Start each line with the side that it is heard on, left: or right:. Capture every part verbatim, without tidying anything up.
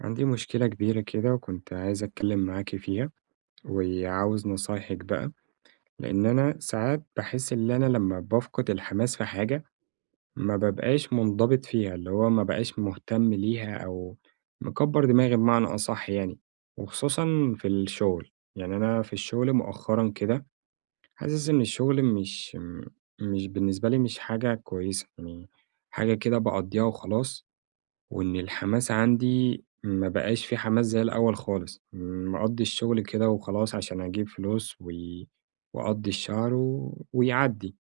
right: عندي مشكلة كبيرة كده وكنت عايز أتكلم معاكِ فيها، وعاوز نصايحِك بقى، لإن أنا ساعات باحس إن أنا لمّا بافقد الحماس في حاجة، ما بابقاش منضبط فيها، اللي هو ما بابقاش مهتم ليها أو مكبّر دماغي بمعنى أصح يعني، وخصوصًا في الشغل، يعني أنا في الشغل مؤخرًا كده حاسس إن الشغل مش مش بالنسبة لي مش حاجة كويسة، يعني حاجة كده باقضّيها وخلاص. وإن الحماس عندي ما بقاش في حماس زي الأول خالص، م- مقضّي الشغل كده وخلاص عشان أجيب فلوس و وأقضّي الشهر و ويعدّي،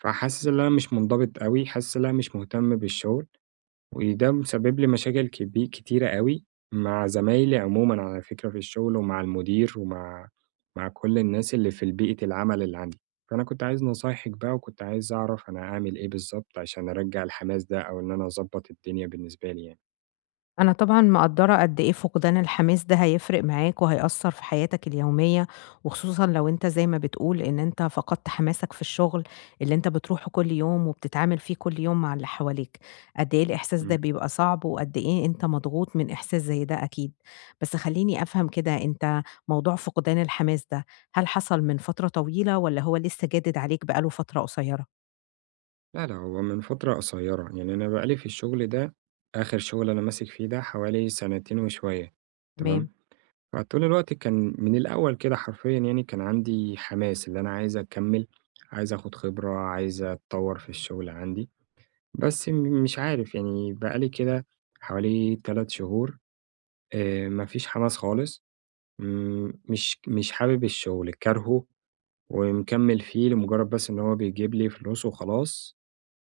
right: فحاسس إن أنا مش منضبط أوي، حاسس إن أنا مش مهتم بالشغل، وده مسبب لي مشاكل كبي كتيرة أوي مع زمايلي عمومًا على فكرة في الشغل ومع المدير ومع مع كل الناس اللي في بيئة العمل اللي عندي، فأنا كنت عايز نصايحِك بقى وكنت عايز أعرف أنا أعمل إيه بالضبط عشان أرجّع الحماس ده أو إن أنا أضبّط الدنيا بالنسبة لي يعني؟
left: أنا طبعًا مقدّرة قد إيه فقدان الحماس ده هيفرق معاك وهيأثّر في حياتك اليومية، وخصوصًا لو أنت زي ما بتقول إن أنت فقدت حماسك في الشغل اللي أنت بتروحه كل يوم وبتتعامل فيه كل يوم مع اللي حواليك، قد إيه الإحساس ده
right: إمم.
left: بيبقى صعب وقد إيه أنت مضغوط من إحساس زي ده أكيد. بس خلّيني أفهم كده أنت موضوع فقدان الحماس ده، هل حصل من فترة طويلة والّا هو لسه جادد عليك بقى له فترة قصيّرة؟
right: لا، لأ، هو من فترة قصيّرة، يعني أنا بقى لي في الشغل ده آخر شغل أنا ماسك فيه ده حوالي سنتين وشوية،
left: تمام،
right: تمام؟ فطول الوقت كان من الأول كده حرفيًا يعني كان عندي حماس، اللي أنا عايز أكمّل، عايز آخُد خبرة، عايز أتطوّر في الشغل عندي، بس م مش عارف يعني بقى لي كده حوالي تلات شهور، آآ، ما فيش حماس خالص، إمم، مش مش حابب الشغل، كارهه ومكمّل فيه لمجرد بس إن هو بيجيب لي فلوس وخلاص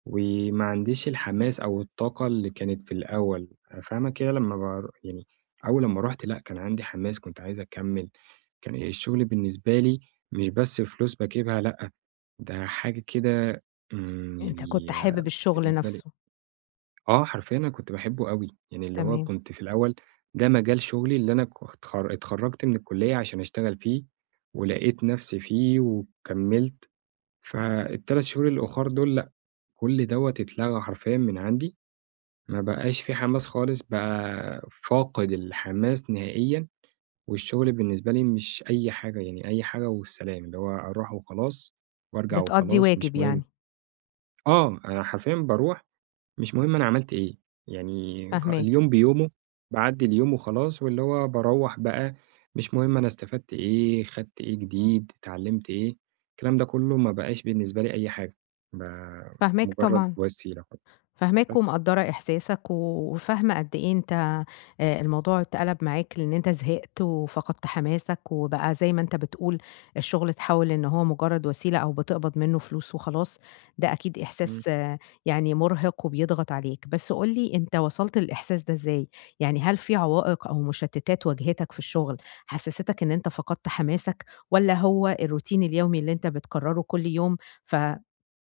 right: وما عنديش الحماس أو الطاقة اللي كانت في الأول، فاهمة كده لمّا بار يعني أول لمّا رُحت لأ، كان عندي حماس، كنت عايز أكمّل، كان الشغل بالنسبة لي مش بس فلوس باجيبها لأ، ده حاجة كده إمم،
left: أنت كنت
right: يعني
left: حابب الشغل
right: بالنسبة لي
left: نَفْسه،
right: آه، حرفيًا أنا كنت باحبه أوي، يعني اللي هو
left: تمام،
right: كنت في الأول ده مجال شغلي اللي أنا ك اتخر اتخرّجت من الكلية عشان أشتغل فيه، ولقيت نفسي فيه وكمّلت، فال3 شهور الأخر دول لأ، كل دوّة اتلغى حرفيًا من عندي. ما بقاش في حماس خالص، بقى فاقد الحماس نهائيًا، والشغل بالنسبة لي مش أي حاجة، يعني أي حاجة والسلام، اللي هو أروح وخلاص وأرجع
left: بتقضّي
right: وخلاص مش
left: واجب
right: مهم.
left: يعني،
right: آه، أنا حرفيًا باروح مش مهم أنا عملت إيه، يعني خ
left: فاهماك.
right: اليوم بيومه، باعدّي اليوم وخلاص، واللي هو باروّح بقى مش مهم أنا استفدت إيه، خدت إيه جديد، اتعلمت إيه، الكلام ده كله ما بقاش بالنسبة لي أي حاجة، ب
left: فاهماك
right: مجرد
left: طبعًا،
right: وسيلة
left: فاهماك
right: بس.
left: ومقدّرة إحساسك، وفاهمة قد إيه أنت آآ الموضوع اتقلب معاك لإن أنت زهقت وفقدت حماسك، وبقى زي ما أنت بتقول الشغل اتحول إن هو مجرد وسيلة أو بتقبض منه فلوس وخلاص، ده أكيد
right: إمم.
left: إحساس آه، يعني مُرهق وبيضغط عليك. بس قُل لي أنت وصلت للإحساس ده إزاي؟ يعني هل في عوائق أو مشتتات واجهتك في الشغل حسستك إن أنت فقدت حماسك، والّا هو الروتين اليومي اللي أنت بتكرره كل يوم ف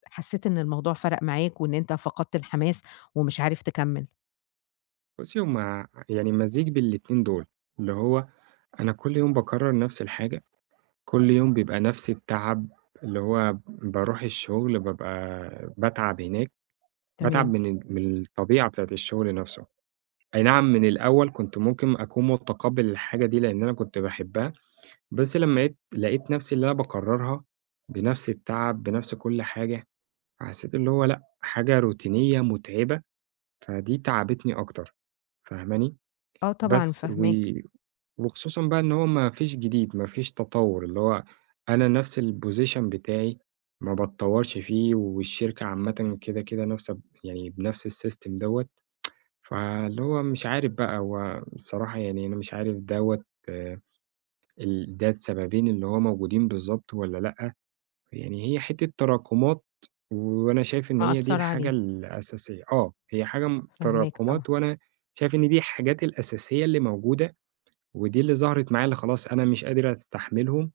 left: حسيت إن الموضوع فرق معاك وإن أنت فقدت الحماس ومش عارف تكمّل،
right: بُصّي، هم يعني مزيج بين الاتنين دول، اللي هو أنا كل يوم باكرّر نفس الحاجة، كل يوم بيبقى نفس التعب، اللي هو باروح الشغل بابقى باتعب هناك، باتعب
left: تمام.
right: من ال من الطبيعة بتاعة الشغل نفسه، أي نعم من الأول كنت ممكن أكون متقبّل الحاجة دي لإن أنا كنت باحبها، بس لمّا لقيت لقيت نفسي اللي أنا باكرّرها بنفس التعب، بنفس كل حاجة، فحسيت اللي هو لأ، حاجة روتينية مُتعبة، فدي تعبتني أكتر، فاهماني؟
left: آه طبعًا
right: بس و
left: فاهماك،
right: وخصوصًا بقى إن هو ما فيش جديد، ما فيش تطوُّر، اللي هو أنا نفس الposition بتاعي ما باتطوّرش فيه والشركة عامةً كده، كده نفس ب يعني بنفس الsystem دوّة، فاللي هو مش عارف بقى هو الصراحة يعني أنا مش عارف دوّة ال ده السببين اللي هو موجودين بالضبط والّا لأ، يعني هي حتّة تراكمات وأنا شايف إن هي دي
left: مأثّرة
right: الحاجة
left: عليك،
right: الأساسية، آه، هي حاجة م
left: فاهماك طبعًا.
right: تراكمات وأنا شايف إن دي الحاجات الأساسية اللي موجودة ودي اللي ظهرت معايا اللي خلاص أنا مش قادر أستحملهم،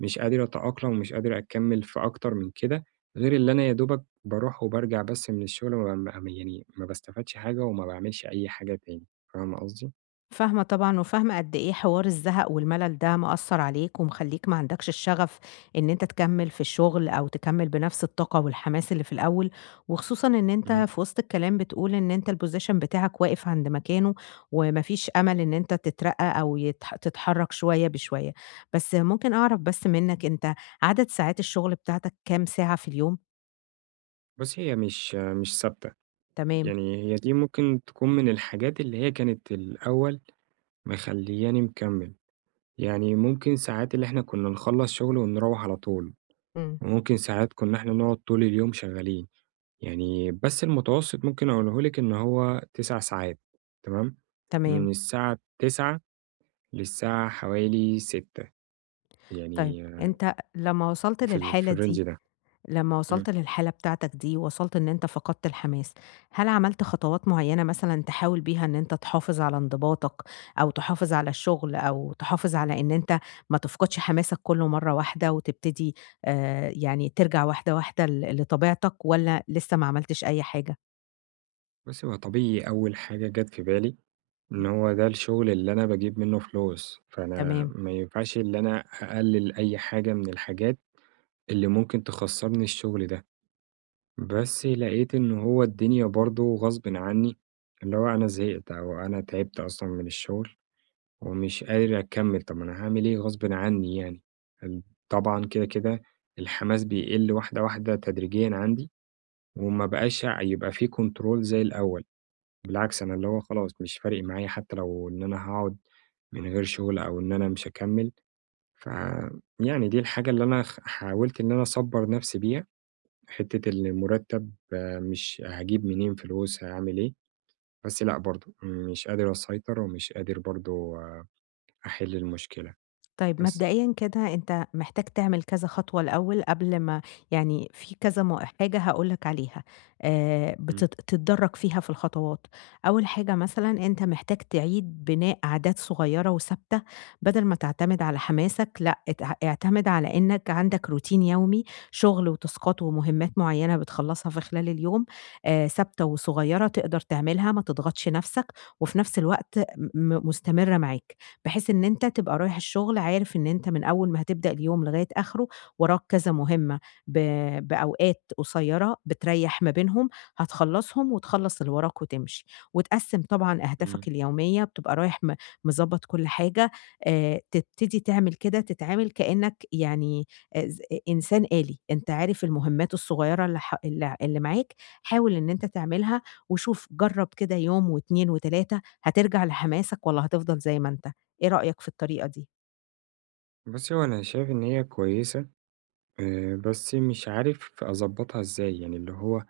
right: مش قادر أتأقلم، ومش قادر أكمّل في أكتر من كده، غير اللي أنا يا دوبك باروح وبارجع بس من الشغل ما ما يعني ما باستفادش حاجة وما باعملش أي حاجة تاني، فاهمة قصدي؟
left: فاهمة طبعًا، وفاهمة قد إيه حوار الزهق والملل ده مأثّر عليك ومخلّيك ما عندكش الشغف إن أنت تكمّل في الشغل أو تكمّل بنفس الطاقة والحماس اللي في الأول، وخصوصًا إن أنت
right: إمم.
left: في وسط الكلام بتقول إن أنت الposition بتاعك واقف عند مكانه، وما فيش أمل إن أنت تترقّى أو يتح تتحرّك شوية بشوية. بس ممكن أعرف بس منّك أنت عدد ساعات الشغل بتاعتك كام ساعة في اليوم؟
right: بُصّي، هي مش مش ثابتة،
left: تمام،
right: يعني هي دي ممكن تكون من الحاجات اللي هي كانت الأول مخلّياني مكمّل، يعني ممكن ساعات اللي إحنا كنا نخلّص شغل ونروّح على طول،
left: إمم،
right: وممكن ساعات كنا إحنا نقعد طول اليوم شغالين. يعني بس المتوسط ممكن أقوله لِك إن هو تسع ساعات تمام،
left: تمام.
right: من الساعة تسعة للساعة حوالي ستة
left: طيب
right: يعني
left: أنت لمّا وصلت
right: في ال في
left: للحالة
right: الrange
left: دي
right: ده،
left: لمّا وصلت
right: إمم.
left: للحالة بتاعتك دي، وصلت إن أنت فقدت الحماس، هل عملت خطوات معيّنة مثلًا تحاول بيها إن أنت تحافظ على انضباطك، أو تحافظ على الشغل، أو تحافظ على إن أنت ما تفقدش حماسك كلّه مرّة واحدة، وتبتدي آآ يعني ترجع واحدة واحدة ل لطبيعتك، والّا لسه ما عملتش أي حاجة؟
right: بُصّي، هو طبيعي أول حاجة جات في بالي إن هو ده الشغل اللي أنا باجيب منه فلوس، فأنا
left: تمام.
right: ما ينفعش اللي أنا أقلل أي حاجة من الحاجات اللي ممكن تخسّرني الشغل ده، بس لقيت إن هو الدنيا برضه غصبٍ عني، اللي هو أنا زهقت أو أنا تعبت أصلًا من الشغل. ومش قادر أكمّل، طب ما أنا هاعمل إيه غصبٍ عني يعني، ال طبعًا كده، كده الحماس بيقِل واحدة، واحدة تدريجيًا عندي، وما بقاش ع يبقى في control زي الأول، بالعكس أنا اللي هو خلاص مش فارق معايا حتى لو إن أنا هاقعد من غير شغل أو إن أنا مش هاكمّل، ف يعني دي الحاجة اللي أنا خ حاولت إن أنا أصبّر نفسي بيها، حتّة المرتّب آه، مش هاجيب منين فلوس، هاعمل إيه، بس لأ برضه مش قادر أسيطر ومش قادر برضه أحِل المشكلة،
left: طيب
right: بس.
left: مبدئيًا كده أنت محتاج تعمل كذا خطوة الأول قبل ما يعني في كذا م حاجة هاقول لك عليها آآ
right: إمم،
left: بتت تتدرج فيها في الخطوات، أول حاجة مثلًا أنت محتاج تعيد بناء عادات صغيرة وثابتة، بدل ما تعتمد على حماسك لأ ات اعتمد على إنك عندك روتين يومي، شغل وتاسكات ومهمات معينة بتخلصها في خلال اليوم آآ ثابتة وصغيرة تقدر تعملها، ما تضغطش نفسك، وفي نفس الوقت م مستمرة معاك. بحيث إن أنت تبقى رايح الشغل عارف إن أنت من أول ما هتبدأ اليوم لغاية آخره وراك كذا مهمة ب بأوقات قصيرة بتريّح ما بينهم، هتخلّصهم وتخلّص اللي وراك وتمشي. وتقسّم طبعًا
right: إمم.
left: أهدافك اليومية، بتبقى رايح م مضبّط كل حاجة، آآ تبتدي تعمل كده، تتعامل كإنّك يعني آآ ز إنسان آلي، أنت عارف المهمات الصغيرة اللي ح اللي اللي معاك، حاول إن أنت تعملها وشوف جرّب كده يوم و اتنين و تلاتة هترجع لحماسك والّا هتفضل زي ما أنت. إيه رأيك في الطريقة دي؟
right: بُصّي، هو أنا شايف إن هي كويسة، آآ، بس مش عارف أضبّطها إزاي، يعني اللي هو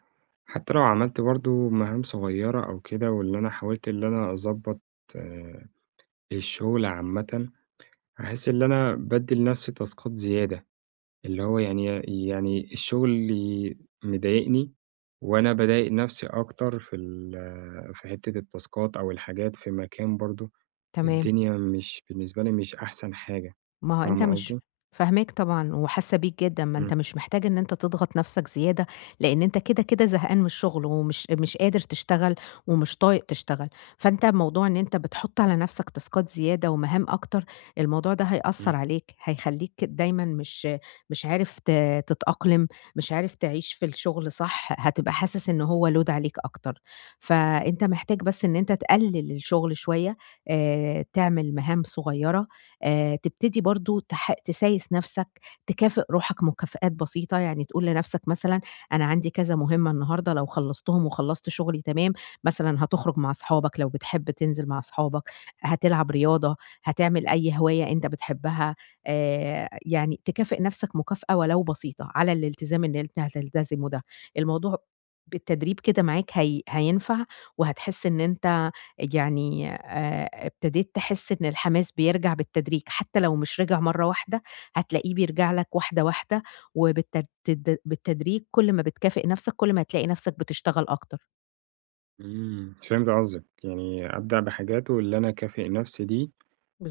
right: حتى لو عملت برضه مهام صغيّرة أو كده، واللي أنا حاولت اللي أنا أضبّط آه، الشغل عامةً، هاحس اللي أنا بادّي لنفسي تاسكات زيادة، اللي هو يعني يعني الشغل اللي مضايقني، وأنا باضايق نفسي أكتر في ال في حتّة التاسكات أو الحاجات في مكان برضه
left: تمام.
right: الدنيا مش بالنسبة لي مش أحسن حاجة،
left: ما هو أنت
right: فاهمة
left: مش
right: قصدي؟
left: فاهماك طبعًا وحاسة بيك جدًا، ما أنت
right: إمم.
left: مش محتاج إن أنت تضغط نفسك زيادة، لإن أنت كده، كده زهقان من الشغل ومش مش قادر تشتغل ومش طايق تشتغل، فأنت موضوع إن أنت بتحط على نفسك تاسكات زيادة ومهام أكتر، الموضوع ده
right: إمم،
left: هيأثّر عليك، هيخلّيك دايمًا مش مش عارف ت تتأقلم، مش عارف تعيش في الشغل صح، هتبقى حاسس إن هو load عليك أكتر، فأنت محتاج بس إن أنت تقلل الشغل شوية، آآ تعمل مهام صغيرة آآ تبتدي برضه تح تسايس نَفْسك، تكافئ روحك مكافآت بسيطة، يعني تقول لنَفْسك مثلًا أنا عندي كذا مهمة النهارده لو خلّصتهم وخلّصت شغلي تمام، مثلًا هتخرج مع أصحابك لو بتحب تنزل مع أصحابك، هتلعب رياضة، هتعمل أي هواية أنت بتحبها، آآ يعني تكافئ نَفْسك مكافأة ولو بسيطة على الالتزام اللي أنت هتلتزمه ده. الموضوع بالتدريب كده معاك هي هينفع، وهتحس إن أنت يعني آآ ابتديت تحس إن الحماس بيرجع بالتدريج، حتى لو مش رِجع مرّة واحدة، هتلاقيه بيرجع لك واحدة، واحدة، وبالتد بالتدريج كل ما بتكافئ نَفْسك، كل ما هتلاقي نَفْسك بتشتغل أكتر.
right: إمم، فهمت قصدك، يعني أبدع بحاجات واللي أنا أكافئ نفسي دي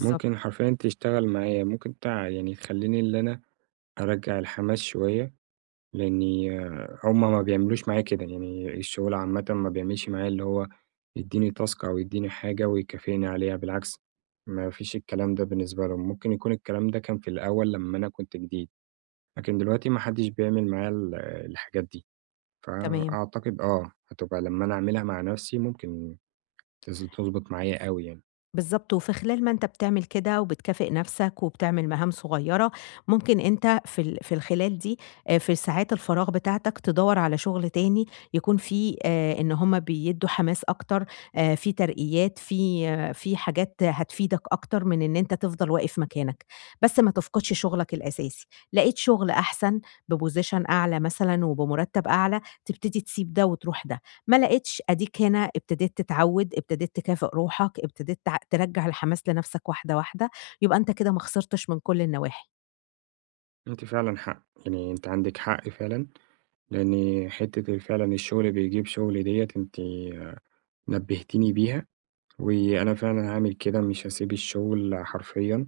right: ممكن حرفيًا تشتغل معايا، ممكن تع يعني تخلّيني اللي أنا أرجّع الحماس شوية، لإني هُم ما بيعملوش معايا كده، يعني الشغل عامةً ما بيعملش معايا اللي هو يدّيني task أو يدّيني حاجة ويكافئني عليها، بالعكس ما فيش الكلام ده بالنسبة لهم، ممكن يكون الكلام ده كان في الأول لمّا أنا كنت جديد، لكن دلوقتي ما حدش بيعمل معايا ال الحاجات دي،
left: تمام.
right: فأعتقد آه، هتبقى لمّا أنا أعملها مع نفسي ممكن تز تضبط معايا أوي يعني.
left: بالضبط، وفي خلال ما أنت بتعمل كده وبتكافئ نَفْسك وبتعمل مهام صغيّرة، ممكن أنت في ال في الخلال دي آآ في ساعات الفراغ بتاعتك تدوّر على شُغل تاني يكون فيه آآ إن هم بيدّوا حماس أكتر، آآ في ترقيات، في آه، في حاجات هتفيدك أكتر من إن أنت تفضل واقف مكانك، بس ما تفقدش شُغلك الأساسي. لقيت شُغل أحسن بposition أعلى مثلًا وبمُرتَّب أعلى، تبتدي تسيب ده وتروح ده. ما لقيتش، أديك هنا ابتديت تتعوّد، ابتديت تكافئ روحك، ابتديت تع ترجّع الحماس لنفسك واحدة، واحدة، يبقى أنت كده ما خسرتش من كل النواحي.
right: أنتِ فعلًا حق، يعني أنتِ عندِك حق فعلًا، لإن حتّة ال فعلًا الشغل بيجيب شغل ديّة أنتِ نبهتيني بيها، وأنا فعلًا هاعمل كده مش هاسيب الشغل حرفيًا،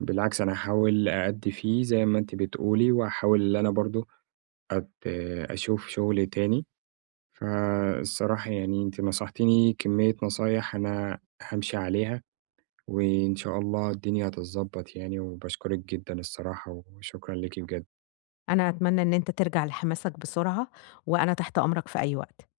right: بالعكس أنا هاحاول أأدّي فيه زي ما أنتِ بتقولي، وهاحاول إن أنا برضه أت أشوف شغل تاني، فالصراحة يعني أنتِ نصحتيني كمية نصايح أنا هامشي عليها، وإن شاء الله الدنيا هتتضبط يعني، وباشكرِك جدًا الصراحة، وشكرًا ليكِ بجد.
left: أنا أتمنى إن أنت ترجع لحماسك بسرعة، وأنا تحت أمرك في أي وقت.